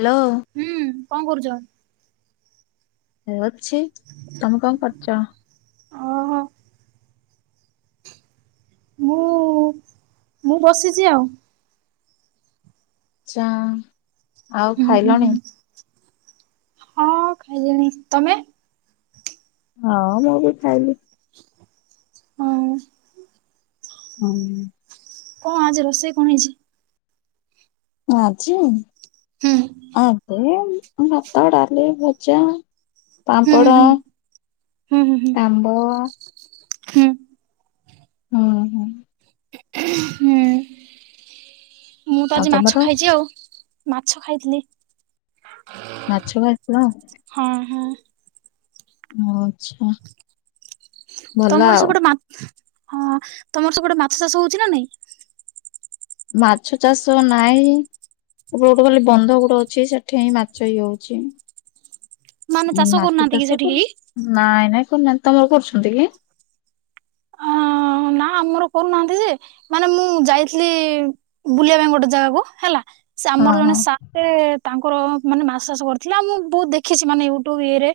Hello. ହୁଁ କଣ କରୁଚ? ହେ ଅଛି ତମେ କଣ କରୁଛ? ଓହୋ [inaudible] ମୁଁ ମୁଁ ବସିଛି ଆଉ। ଚା ଆଉ ହୁଁ ହୁଁ ହୁଁ ଖାଇଲଣି? ହଁ ଖାଇଲିଣି ତମେ? ହଁ ମୁଁ ବି ଖାଇଲି। ହଁ। ହୁଁ। କଣ ଆଜି ରୋଷେଇ କଣ ହେଇଛି? ଆଜି। ହୁଁ। ଆଜି ଭାତ ଡାଲି ଭଜା ହୁଁ ପାମ୍ପଡ଼ ହୁଁ ହୁଁ ହୁଁ ହୁଁ ଆମ୍ବ ହୁଁ। ହୁଁ ହୁଁ। ହୁଁ ମୁଁ ତ ଆଉ ଆଜି ମାଛ ତମର ଖାଇଛି ଆଉ। ମାଛ ଖାଇଥିଲି। ମାଛ ଖାଇଥିଲ। ହଁ ହଁ। ଓ ଆଚ୍ଛା। ତମର ସେପଟେ ମା ହଁ ତମର ସେପଟେ ମାଛ ଚାଷ ହଉଛି ନା ନାଇଁ? ମାଛ ଚାଷ ନାଇଁ ଏ ଗୋଟେ ଖାଲି ବନ୍ଧ ଗୋଟେ ଅଛି ସେଠି ହିଁ ମାଛ ଇଏ ହେଉଛି। ମାନେ ଚାଷ ମାଛ କରୁନାହାନ୍ତି କି ଚାଷ ସେଠି କରୁ କେହି? ନାଇଁ ନାଇଁ କରୁନାହାନ୍ତି ତମର କରୁଛନ୍ତି କି? ଅ ନା ଆମର କରୁନାହାନ୍ତି ଯେ ମାନେ ମୁଁ ଯାଇଥିଲି ବୁଲିବା ପାଇଁ ଗୋଟେ ଜାଗାକୁ ହେଲା ସେ ହଁ ଆମର ଜଣେ ହଁ ସା ସେ ତାଙ୍କର ମାନେ ମାଛ ଚାଷ କରିଥିଲେ ଆଉ ମୁଁ ବହୁତ ଦେଖିଛି ମାନେ ୟୁଟ୍ୟୁବ ଇଏରେ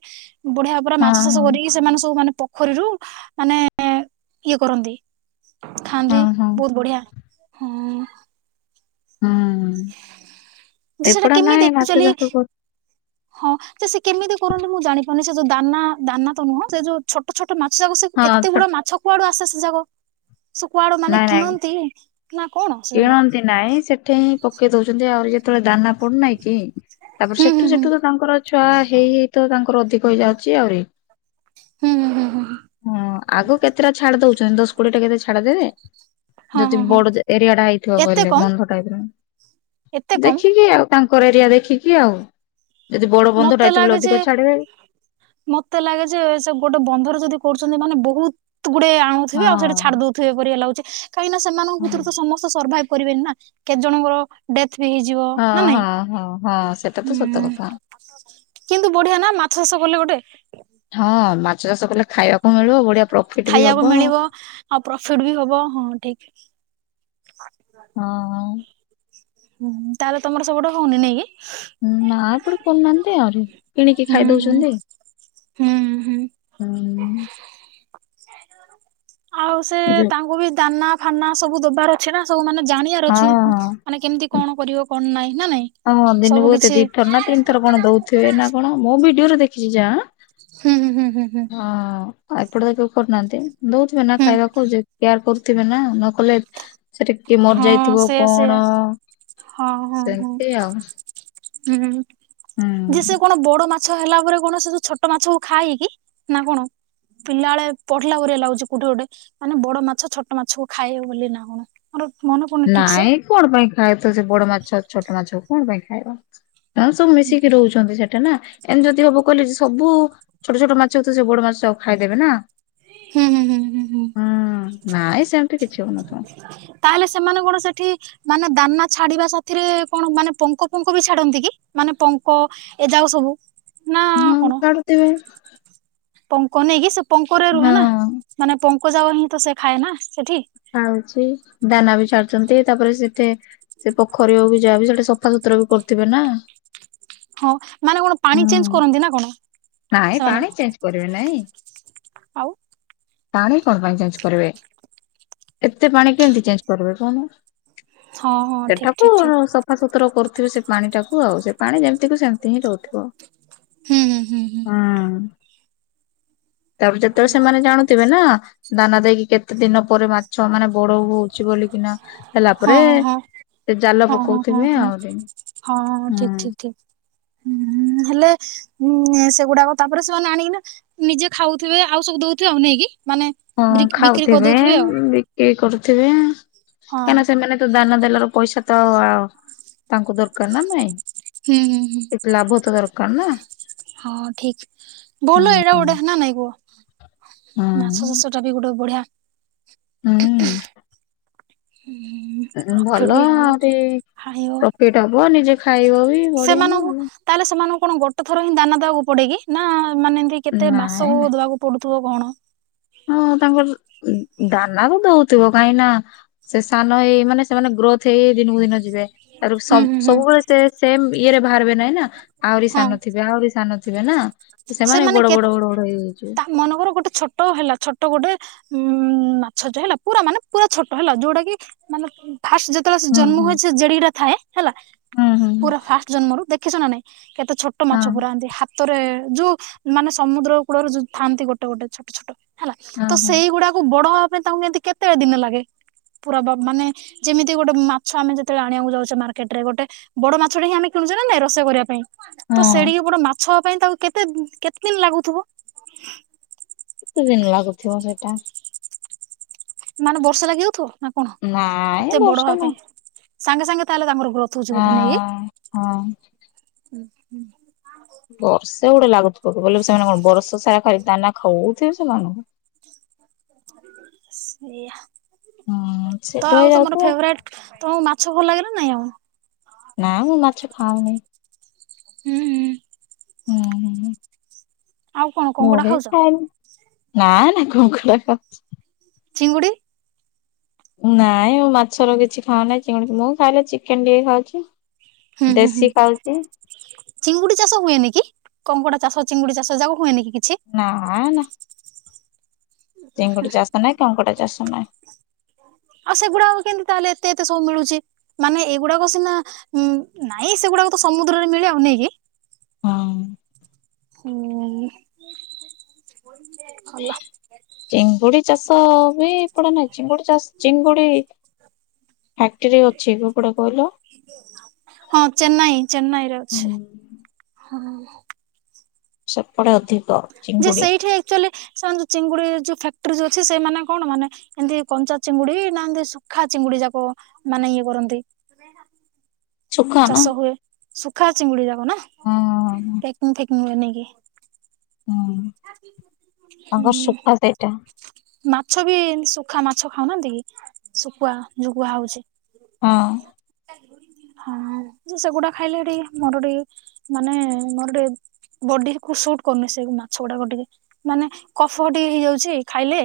ବଢିଆ ଭାବରେ ହଁ ମାଛ ଚାଷ ହଁ କରିକି ସେମାନେ ସବୁ ମାନେ ପୋଖରୀରୁ ମାନେ ଇଏ କରନ୍ତି। ଖାଆନ୍ତି ହଁ ହଁ ବହୁତ ବଢିଆ ହଁ। ହୁଁ ଯେ ସେଟା ଏପଟ କେମିତି ନାଇଁ ମାଛ ଆକ୍ଚୁଆଲି ଚାଷ କର ହଁ ଯେ ସେ କେମିତି କରନ୍ତି ମୁଁ ଜାଣିପାରୁନି ସେ ଯୋଉ ଦାନା ଦାନା ତ ନୁହଁ ସେ ଯୋଉ ଛୋଟ ଛୋଟ ମାଛ ଯାକ ସେ ହଁ ଏତେ ଛୋ ଗୁଡା ମାଛ କୁଆଡୁ ଆସେ ସେ ଯାଗା। ସେ କୁଆଡୁ ମାନେ ନାଇଁ ନାଇଁ କିଣନ୍ତି ନା କଣ ସେଗୁଡା। କିଣନ୍ତି ନାଇଁ ସେଠି ହିଁ ପକେଇ ଦଉଛନ୍ତି ଆହୁରି ଯେ ଯେତେବେଳେ ଦାନା ପଡୁନାହିଁ କି ତାପରେ ହୁଁ ହୁଁ ସେଠୁ ହୁଁ। ସେଠୁ ତ ତାଙ୍କର ଛୁଆ ହେଇ ହେଇ ତ ତାଙ୍କର ଅଧିକ ହେଇଯାଉଛି ଆହୁରି ହୁଁ ହୁଁ ହୁଁ ହୁଁ ହଁ ଆଗ କେତେଟା ଛାଡି ଦଉଛନ୍ତି ଦଶ କୋଡିଏ ଟା କେତେ ଛାଡି ଦେବେ। ହଁ ଯଦି ହଁ ହଁ ବଡ ଏରିଆ ଟା ହେଇଥିବ ଏତେ ବୋଲେ କମ ବନ୍ଧ ଟାଇପରେ ଏତେ କମ ଦେଖିକି ଆଉ ତାଙ୍କର ଏରିଆ ଦେଖିକି ଆଉ ଯଦି ବଡ ବନ୍ଧ ମତେ ଟା ହେଇଥିବ ଲାଗେ ଯେ ଅଧିକ ଛାଡିବେ। ମତେ ଲାଗେ ଯେ ସେପଟେ ବନ୍ଧରେ ଯଦି କରୁଛନ୍ତି ମାନେ ବହୁତ ଗୁଡେ ହଁ ଆଣୁଥିବେ ଆଉ ସେଠି ଛାଡି ଦଉ ପରିକ ଲାଗୁଛି କାହିଁକିନା ସେମାନଙ୍କ ହଁ ଭିତରୁ ତ ସମସ୍ତେ ସର୍ଭାଇଭି କରିବେନି ନା କେତ ଜଣଙ୍କର ଡେଥ ବି ହେଇଯିବ ହଁ ନା ନାଇଁ। ହଁ ହଁ ହଁ ସେଟା ତ ସତ କଥା। ହୁଁ। କିନ୍ତୁ ବଢିଆ ନା ମାଛ ଚାଷ କଲେ ଗୋଟେ ହଁ ମାଛ ଚାଷ କଲେ ଖାଇବାକୁ ମିଳିବ ବଢିଆ ପ୍ରଫିଟ ବି ଖାଇବାକୁ ହବ ମିଳିବ ଆଉ ପ୍ରଫିଟ ବି ହବ ହଁ ଠିକ। ହଁ ହଁ। ହୁଁ ତାଲେ ତମର ସେପଟେ ହଉନି ନାଇଁ କି? ନା ଏପଟେ କରୁନାହାନ୍ତି ଆଉ କିଣିକି ହୁଁ ଖାଇ ହୁଁ ଦଉଛନ୍ତି। ହୁଁ ହୁଁ ହୁଁ। ଆଉ ସେ ଯୋଉ ତାଙ୍କୁ ବି ଦାନା ଫାନା ସବୁ ଦବାର ଅଛି ନା, ସବୁ ମାନେ ଜାଣିଆର ହଁ ଅଛି ମାନେ କେମତି କଣ କରିବ କଣ ନାଇଁ, ନା ନାଇଁ? ହଁ ସବୁ ଦିନକୁ ଏତେ କିଛି ଦିଥର ନା ତିନି ଥର କଣ ଦଉଥିବେ ନା କଣ? ମୁଁ ଭିଡିଓରେ ଦେଖିଛି ଯାହା। ହୁଁ-ହୁଁ-ହୁଁ-ହୁଁ-ହୁଁ। ହଁ ଏପଟେ ତ କେବେ କରୁନାହାଁନ୍ତି? ଦଉଥିବେ ନା ହୁଁ ଖାଇବାକୁ ଯଦି କେୟାର କରୁ ଥିବେ ନା, ନ କଲେ ସେଠି କିଏ ମରି ହଁ ଯାଇଥିବ ସେୟା ସେୟା କଣ ସେ ଯାଉନୁ। ହୁଁ-ହୁଁ-ହୁଁ। ଯେ ସେ କଣ ବଡ ମା ମାଛ ହେଲା ପରେ କଣ ସେ ଯୋଉ ଛୋଟ ମାଛକୁ ଖାଏ କି, ନା କଣ? ପିଲା ବେଳେ ପଢିଲା ପରିକା ଲାଗୁଛି କୋଉଠି ଗୋଟେ। ମାନେ ବଡ ମାଛ, ଛୋଟ ମାଛକୁ ଖାଇବ ବୋଲି ନା କଣ? ଆମର ମନେପଡୁନି ନାଇଁ କଣ ପାଇଁ ଖାଏ ତ, ସେ ବଡ ମାଛ ଛୋଟ ମାଛ କଣ ପାଇଁ ଖାଇବା? ଆଉ ସବୁ ମିଶିକି ରହୁଛନ୍ତି ସେଠେ ନା। ଏନ୍ତି ଯଦି ହବ କହିଲେ, ସବୁ ଛୋଟ ଛୋଟ ମାଛକୁ ତ ସେ ବଡ ମାଛ ସବୁ ଖାଇଦେବେ ନା। ହୁଁ ହୁଁ ହୁଁ ହୁଁ ହୁଁ। ହଁ ନାଇଁ ସେମତି କିଛି ହଉନଥିବ। ତାହେଲେ ସେମାନେ କଣ ସେଠି ମାନେ ଦାନା ଛାଡିବା ସାଥିରେ କଣ ମାନେ ପଙ୍କ ଫଙ୍କ ବି ଛାଡନ୍ତି କି? ମାନେ ପଙ୍କ ଏ ଯାଉ ସବୁ, ନା ହଁ କଣ କାଢୁଥିବେ। ପଙ୍କ ନେଇକି ସେ ପଙ୍କରେ ରୁହେ ନା। ହଁ। ମାନେ ପଙ୍କ ଜାଉ ହିଁ ତ ସେ ଖାଏ ନା ସେଠି। ଖାଉଚି ଦାନା ବି ଚାଲୁଚନ୍ତି ତାପରେ ସେତେ ସେ ପୋଖରୀ ହଉ କୁ ଯାହାବି ସେଟି ସଫା ସୁତୁରା ବି କରୁଥିବେ ନା। ହଁ ମାନେ କଣ ପାଣି ହୁଁ ଚେଞ୍ଜ କରନ୍ତି ନା କଣ? ନାଇଁ ସେମାନେ ପାଣି ଚେଞ୍ଜ କରିବେ ନାଇଁ। ଆଉ ପାଣି କଣ ପାଇଁ ଚେଞ୍ଜ କରିବେ ଏତେ ପାଣି କେମିତି ଚେଞ୍ଜ କରିବେ କଉନୁ। ହଁ ହଁ ଠିକ ସେଠାକୁ ଠିକ ଠିକ ସଫା ସୁତୁର କରୁଥିବେ ସେ ପାଣିଟାକୁ ଆଉ। ସେ ପାଣି ଯେମତିକୁ ସେମତି ହିଁ ରହୁଥିବ। ହୁଁ ହୁଁ ହୁଁ। ତାପରେ ଯେତେବେଳେ ଭଲ ସେମାନେ ଜାଣୁଥିବେ ନା, ଦାନା ଦେଇକି କେତେ ଦିନ ପରେ ମା ଛୁଆମାନେ ବଡ ହଉଚି ବୋଲିକିନା ହେଲା ହଁ ପରେ ହଁ ହଁ। ସେ ଜାଲ ପକଉଥିବେ ଆଉରି। ହଁଁ ଠିକ ଠିକ୍। ହେଲେ ହୁଁ ସେଗୁଡାକ ତାପରେ ସେମାନେ ଆଣିକିନା ନିଜେ ଖାଉଥିବେ, ଆଉ ସବୁ ଦଉଥିବେ ଆଉ ନାଇକି। ମାନେ ହଁ ବିକ୍ରି ଖାଉଥିବେ, କରିଦଉଥିବେ ଆଉ। ବିକେଇ କରୁଥିବେ, ହଁ କାଇଁନା ସେମାନେ ତ ଦାନା ଦେଲାରୁ ପଇସା ତ ତାଙ୍କୁ ଦରକାର ନା ନାଇଁ? ହୁଁ ହୁଁ ହୁଁ। ଏତେ ଲାଭ ତ ଦରକାର। ନା ହଁ ଠିକ୍ କଥା। ଭଲ ଏଇଟା ଗୋଟେ ନା ନାଇଁ କୁଅ? ମାଛ ହୁଁ। ଚାଷଟା ବି ଗୋଟେ ବଢିଆ ହୁଁ। ହଁ ପ୍ରଫିଟ ଭଲ ବି ହବ ଆଉରି ହାଇବ ପ୍ରଫିଟ ହବ, ନିଜେ ଖାଇବ ବି ବଢିଆ ନା ସେମାନଙ୍କୁ ଆଉ। ତାହେଲେ ସେମାନଙ୍କୁ କଣ ଗୋଟେ ଥର ହିଁ ଦାନା ଦେବାକୁ ପଡେ କିି? ନା ମାନେ ଏମତି କେତେ ନାଇଁ ନାଇଁ ମାସକୁ ଦବାକୁ ପଡୁ ଥିବ କଣ? ହଁ ହଁ ତାଙ୍କର ଦ ଦାନା ତ ଦଉଥିବ କାଇଁକିନା ସେ ସାନ ହେଇ ମାନେ ସେମାନେ ଗ୍ରୋଥ ହେଇ ହେଇ ଦିନକୁ ଦିନ ଯିବେ, ତାପରକୁ ହୁଁ ସବୁ ହୁଁ ହୁଁ ସବୁବେଳେ ସେ ସେମ୍ ଇଏରେ ବାହାରିବେ ନାଇଁ ନା? ଆହୁରି ହଁ ସାନ ଥିବେ ଆହୁରି ସାନ ଥିବେ ନା? ସେମାନେ ବଡ ବଡ କେତ୍ ବଡ ବଡ ହେଇଯାଇଥିବେ। ତା ମନକର ଗୋଟେ ଛୋଟ ହେଲା ଛୋଟ ଗୋଟେ ଉଁ ମାଛ ଟେ ହେଲା ପୁରା ମାନେ ପୁରା ଛୋଟ ହେଲା ଯୋଉଟା କି ମାନେ ଉଁ ଫାଷ୍ଟ ଯେତେବେଳେ ସେ ହୁଁ ଜନ୍ମ ହୁଁ ହୁଏ ସେ ଜେଡି଼ଟା ଥାଏ ହେଲା ହୁଁ ପୁରା ହୁଁ। ଫାଷ୍ଟ ଜନ୍ମରୁ ଦେଖିଛ ନା ନାଇଁ? କେତେ ଛୋଟ ମାଛ ହଁ ପୁରା ଏନ୍ତି ହାତରେ- ଯୋଉ ମାନେ ସମୁଦ୍ର କୂଳରୁ ଯୋଉ ଥାଆନ୍ତି ଗୋଟେ ଗୋଟେ ଛୋଟ ଛୋଟ। ହେଲା ହଁ ତ ହଁ ସେଇ ଗୁଡ଼ାକୁ ବଡ଼ ହବା ପାଇଁ ତାଙ୍କୁ ଏମତି କେତେଟି ଦିନ ଲାଗେ? ପୁରା ବ ମାନେ ଯେମିତି ଗୋଟେ ମାଛ ଆମେ ଯେତବେଳେ ଆଣିବାକୁ ଯାଉଛେ ମାର୍କେଟ ରେ ଗୋଟେ ବଡ଼ ମାଛ ଟେ ହିଁ ଆମେ କିଣୁଛେ ନା ନାଇଁ ରୋଷେଇ କରିବା ପାଇଁ। ତ ହଁ ସେଡି଼କି ବଡ଼ ମାଛ ହବା ପାଇଁ ତାକୁ କେତେ କେତେ ଦିନ ଲାଗୁଥିବ? କେତେ ଦିନ ଲାଗୁଥିବ ସେଇଟା? ମାନେ ବର୍ଷା ଲାଗିଯାଉଥିବ ନା କଣ ନାଇଁ ଏତେ ବଡ଼ ବର୍ଷେ ହବା ନୁହଁ ପାଇଁ? ସାଙ୍ଗେ ସାଙ୍ଗେ ତାହେଲେ ତାଙ୍କର ଗ୍ରୋଥ ହଉଚି ବୋଧେ ନାଇଁ କି? ହଁ। ହଁ ହୁଁ ହୁଁ। ବର୍ଷା ଗୋଟେ ଲାଗୁଥିବ କି ବୋଲେ ସେମାନେ କଣ ବର୍ଷ ସାରା ଖାଲି ଦାନା ଖଉଥିବେ ସେମାନ ସେଇଆା ହୁଁ ତ ସେଠୁ ଆଉ ତମର ହେଇଯାଉଥିବ ଫେବରାଇଟ ତମକୁ ମାଛ ଭଲ ଲାଗେ ନା ନାଇଁ ଆଉ? ନା ମୁଁ ମାଛ ଖାଉନି। ହୁଁ ହୁଁ। [unintelligible] ଆଉ କଣ ମୁଁ କଙ୍କଡା ବି ଖାଉଛ? ଖାଉନି। ନାଇଁ ନାଇଁ କଙ୍କଡ଼ା ଖାଉଚି। ଚିଙ୍ଗୁଡ଼ି? ନାଇଁ ମୁଁ ମାଛର କିଛି ଖାଉ ନାହିଁ। ଚିଙ୍ଗୁଡ଼ି ଫିଙ୍ଗୁଡ଼ି ମୁଁ ଖାଇଲେ ଚିକେନ୍ ଟିକେ ଖାଉଛି। ହୁଁ ହୁଁ ହୁଁ। ଦେଶୀ ଖାଉଛି ଚିଙ୍ଗୁଡ଼ି ଚାଷ ହୁଏନି କି କଙ୍କଡ଼ା ଚାଷ ଚିଙ୍ଗୁଡ଼ି, ଚାଷ ଏଯାକ ହୁଏନି କି କିଛି? ନାଇଁ ନାଇଁ। ଚିଙ୍ଗୁଡ଼ି ଚାଷ ନାଇଁ, କଙ୍କଡ଼ା ଚାଷ ନାଇଁ। ଆଉ ସେଗୁଡ଼ାକ କେମିତି ତାହେଲେ ଏତେ ଏତେ ସବୁ ମିଳୁଛି? ମାନେ ଏଉଗୁଡ଼ାକ ସିନା ଉ ନାଇଁ ସେଉଗୁଡ଼ାକ ତ ସମୁଦ୍ରରେ ମିଳେ ଆଉ ନାଇକି? ହଁ। [unintelligible] ହୁଁ ଭଲ। ଚିଙ୍ଗୁଡ଼ି ଚାଷ ବି ପଡ଼େ ନାଇଁ ଚିଙ୍ଗୁଡ଼ି ଚାଷ ଚିଙ୍ଗୁଡ଼ି ଫ୍ୟାକ୍ଟରୀ ଅଛି। [unintelligible] କହିଲ। ହଁ ଚେନ୍ନାଇ ଚେନ୍ନାଇରେ ହୁଁ ଅଛି। ହଁ। ସେପଟେ ଅଧିକ। ଯେ ଚିଙ୍ଗୁଡି ସେଇଠି ଆକ୍ଚୁଆଲି ସେମାନେ ଯୋଉ ଚିଙ୍ଗୁଡ଼ି ଯୋଉ ଫ୍ୟାକ୍ଟ୍ରି ଯୋଉ ଅଛି ସେମାନେ କଣ ମାନେ ଏମିତି କଞ୍ଚା ଚିଙ୍ଗୁଡ଼ି ନା ଏମିତି ସୁୁଖା ଚିଙ୍ଗୁଡ଼ି ଯାକ ମାନେ ଇଏ କରନ୍ତି? ଶୁଖା ନା ଚାଷ ହୁଏ ଶୁଖା ଚିଙ୍ଗୁଡ଼ି ଯାକ ନା ହଁ ପ୍ୟାକିଂ ଫ୍ୟାକିଂ ହୁଏ ନେଇକି। ହୁଁ ତାଙ୍କର ହୁଁ। ସୁଖା ସେଇଟା। ମାଛ ବି ଛନ୍ତି ଶୁଖା ମାଛ ଖାଉନାହାନ୍ତି କି? ଶୁଖୁଆ ଯୋଉ କୁହା ହୋଉଛି। ହଁ। ହଁ ଯେ ସେଗୁଡ଼ା ଖାଇଲେ ଟିକେ ମୋର ଟିକେ ମାନେ ମୋର ଟିକେ ବଡି କୁ ସୁଟ୍ କରୁନି ସେଇ ମାଛ ଗୁଡ଼ାକ ଟିକେ ମାନେ କଫ ଟିକେ ହେଇଯାଉଛି ଖାଇଲେ।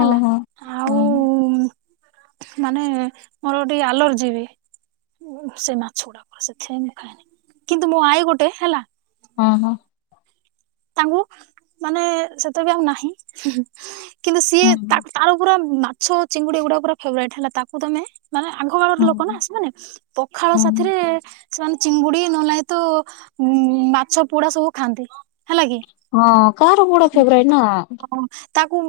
ହେଲା ଆଉ ହଁ ମାନେ ମୋର ଟିକେ ଆଲର୍ଜି ବି। ଉଁ ସେ ମାଛ ଗୁଡ଼ାକ ସେଥିପାଇଁ ମୁଁ ଖାଏନି କିନ୍ତୁ ମୋ ଆଈ ଗୋଟେ ହେଲା ହଁ ହଁ। ତାଙ୍କୁ ମାନେ ସେତେ ବି ଆଉ ନାହିଁ। କିନ୍ତୁ ସିଏ ହଁ ତାକ୍ ତାର ପୁରା ମାଛ ଚିଙ୍ଗୁଡ଼ି ଏଗୁଡ଼ା ପୁରା ଫେବରାଇଟ୍ ହେଲା ତାକୁ ତମେ ମାନେ ଆଗ କାଳର ହଁ ଲୋକ ନା ସେମାନେ ପଖାଳ ହଁ। ସାଥିରେ ସେମାନେ ଚିଙ୍ଗୁଡ଼ି ନହେଲେ ନାଇଁ ତ ଉଁ ମାଛ ପୋଡ଼ା ସବୁ ଖାଆନ୍ତି। ହେଲା କି? ହଁ କାହାର କୋଉଟା ଫେବରାଇଟ୍ ନା। ହଁ ତାକୁ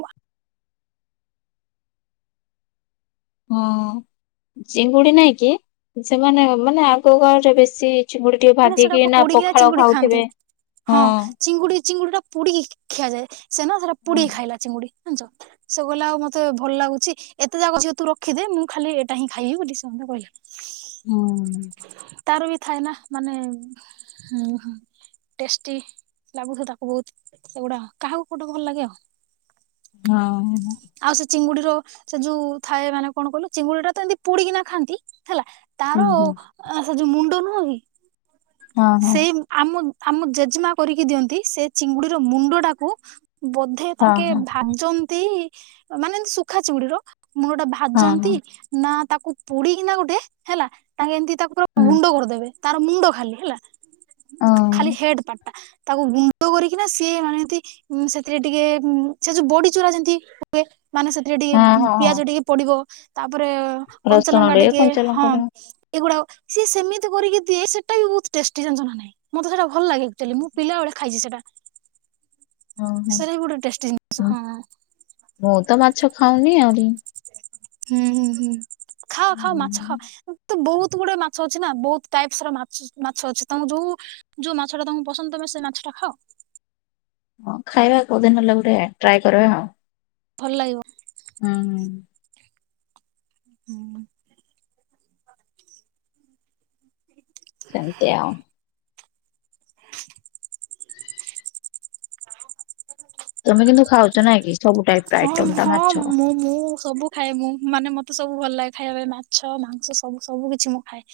ହଁ। ଚିଙ୍ଗୁଡି ନାଇଁ କି ସେମାନେ ମାନେ ଆଗ କାଳରେ ବେଶୀ ଚିଙ୍ଗୁଡି। ଟି ମାନେ ସେଟା ଭାଜିକି ନା ପୋଡିକିନା ପଖାଳ ଚିଙ୍ଗୁଡି ଖାଆନ୍ତି ଖାଉଥିବେ ହଁ। ଚିଙ୍ଗୁଡି ଚିଙ୍ଗୁଡି ଟା ପୋଡିକି ଖିଆଯାଏ ସେ ନା ସେଟା ହୁଁ ପୋଡିକି ଖାଇଲା ଚିଙ୍ଗୁଡି। ଜାଣିଚ ସେ କହିଲା ଆଉ ମତେ ଭଲ ଲାଗୁଛି। ଏତେ ଯାକ ଝିଅ ତୁ ରଖିଦେ ମୁଁ ଖାଲି ଏଇଟା ହିଁ ଖାଇବି ବୋଲି ସେ ମୋତେ କହିଲା। ହଁ। ତାର ବି ଥାଏ ନା ମାନେ ହୁଁ ହୁଁ। ଟେଷ୍ଟି ଲାଗୁଥିବ ତାକୁ ବହୁତ ସେଗୁଡ଼ା କାହାକୁ କଉଟା ଭଲ ଲାଗେ ଆଉ। ହଁ ହେ ଆଉ ସେ ଚିଙ୍ଗୁଡିର ସେ ଯୋଉ ଥାଏ ମାନେ କଣ କହିଲ ଚିଙ୍ଗୁଡି ଟା ତ ଏମିତି ପୋଡିକିନା ଖାଆନ୍ତି ହେଲା। ହୁଁ ତାର ହୁଁ ଆ ସେ ଯୋଉ ମୁଣ୍ଡ ନୁହଁ କି ହଁ ହଁ ସେଇ ଆମ ଆମ ଜେଜେମା କରିକି ଦିଅନ୍ତି ସେ ଚିଙ୍ଗୁଡିର ମୁଣ୍ଡ ଟାକୁ ବ ଧେ ହଁ ତାଙ୍କେ ହଁ ଭାଜନ୍ତି ଅ ମାନେ ଏମିତି ସୁଖା ଚିଙ୍ଗୁଡି ର ମୁଣ୍ଡ ଟା ହଁ ଭାଜନ୍ତି। ହଁ ନା ତାକୁ ପୋଡିକିନା ଗୋଟେ ହେଲା ତାଙ୍କେ ଏମିତି ତାକୁ ତ ହୁଁ ଗୁଣ୍ଡ କରିଦେବେ ତାର ମୁଣ୍ଡ ଖାଲି ହେଲା। ହ ଖା-ଖାଲି ହେଡ ପାଟଟା ତାକୁ ଗୁଣ୍ଡ କରିକିନା ସିଏ ମାନେ ଏମିତି। ଉଁ ସେଥିରେ ଟିକେ ଉଁ ସେ ଯୋଉ ବଡି ଚୁରା ଯେମିତି ହୁଏ ମାନେ ସେ ସେଥିରେ ଟିକେ ହଁ ଉଁ ହଁ ହଁ ପିଆଜ ଟିକେ ପଡିବ ତାପରେ ରସୁଣ କଞ୍ଚାଲଙ୍କା ଟେ ଟିକେ କଞ୍ଚା ଲଙ୍କା ହଁ। ଟେ ଏଗୁଡାକ ସିଏ ସେମିତି କରିକି ଦିଏ ସେଟା ବି ବହୁତ ଟେଷ୍ଟି ଜାଣିଚ ନା ନାହିଁ? ମତେ ସେଇଟା ଭଲ ଲାଗେ ଆକ୍ଚୁଆଲି ମୁଁ ପିଲାବେଳେ ଖାଇଛି ସେଇଟା। ହଁ ହଁ ସେଇଟା ହିଁ ଗୋଟେ ଟେଷ୍ଟି ଜିନିଷ ହଁ। ମୁଁ ତ ମାଛ ଖାଉନି ଆହୁରି। ହୁଁ ହୁଁ ହୁଁ ଖାଅ ଖାଅ ମାଛ ଖାଅ ତ ବହୁତ ଗୁଡେ ମାଛ ଅଛି ନା ବହୁତ ଟାଇପସ ର ମାଛ ମାଛ ଅଛି ତମ ଯୋଉ। ଯୋଉ ମାଛ ଟା ତମକୁ ପସନ୍ଦ ତମେ ସେ ମାଛଟା ଖାଅ। ହଁ ଖାଇବା କୋଉଦିନ ହେଲେ ଗୋଟେ ଟ୍ରାଏ କରିବା ଆଉ। ଭଲ ଲାଗିବ। ହଁ। ହୁଁ। ଚାଲିଚି ଆଉ। ତମେ କିନ୍ତୁ ଖାଉଛ ନା କି? ସବୁ ଟାଇପ ର ହଁ ଆଇଟମ ଟା ହଁ ମାଛ? ମୁଁ ମୁଁ ସବୁ। ଖାଏ ମୁଁ ମାନେ ମତେ ସବୁ ଭଲ ଲାଗେ ଖାଇବା ପାଇଁ ମାଛ ମାଂସ ସବୁ ସବୁ କିଛି ମୁଁ ଖାଏ।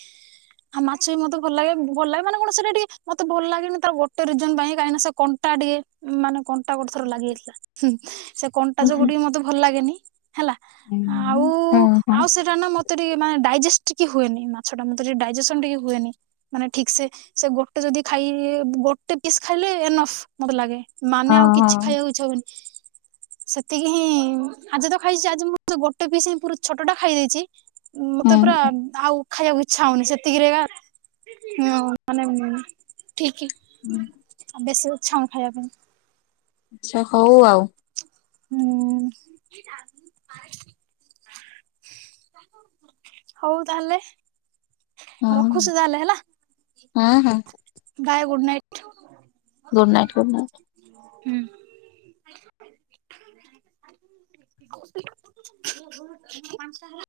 ହଁ ମାଛ ବି ମତେ ଭଲ ଲାଗେ [unintelligible] ଭଲ ଲାଗେ ମାନେ କଣ ସେଇଟା ଟିକେ ମତେ ଭଲ ଲାଗେନି ତା ଗୋଟେ ରିଜନ୍‌ ପାଇଁ କାଇଁ ନା ସେ କ କଣ୍ଟା ଟିକେ ଉଁ ମାନେ କଣ୍ଟା ଗୋଟେ ଥର ଲାଗି ଯାଇଥିଲା ହୁଁ ସେ କଣ୍ଟା ହୁଁ ଯୋଗୁ ଟିକେ ମତେ ଭଲ ଲାଗେନି। ହେଲା ଆଉ ଉଁ ଓହୋ ଆଉ ସେଟା ନା ମତେ ଟିକେ ମାନେ ଡାଇଜେଷ ଟିକେ ହୁଏନି ମାଛ ଟା ମତେ ଟିକେ ଡାଇଜେସନ ଟିକେ ହୁଏନି। ମାନେ ଠିକ ସେ ସେ ଗୋଟେ ଯଦି ଖାଇ ବ ଗୋଟେ ପିସ୍ ଖାଇଲେ ଏନଫ। ମତେ ଲାଗେ ମାନେ ଆଉ ଓହୋ କିଛି ଖାଇବାକୁ ଇଚ୍ଛା ହବନି। ସେତିକି ହିଁ ଆଜି ତ ଖାଇଛି ଆଜି ମୁଁ ଗୋଟେ ପିସ୍ ହିଁ ପୁରା ଛୋଟ ଟା ଖାଇ ଦେଇଛି। ଉଁ ମତେ ପୁରା ହୁଁ। ଆଉ। ଖାଇବାକୁ ଇଚ୍ଛା ହଉନି ସେତିକି ରେ ଏକା ହୁଁ ମାନେ ଠିକି। ଉଁ। ବେଶୀ ଇଚ୍ଛା ହଉନି ଖାଇବା ପାଇଁ। ଆଚ୍ଛା ହଉ ଆଉ। ହୁଁ। ହଉ ତାହେଲେ ହଁ ରଖୁଚି ତାହେଲେ ହେଲା। ହଁ ହଁ। ଗାଏ good night. Good night good night. ହୁଁ। [inaudible]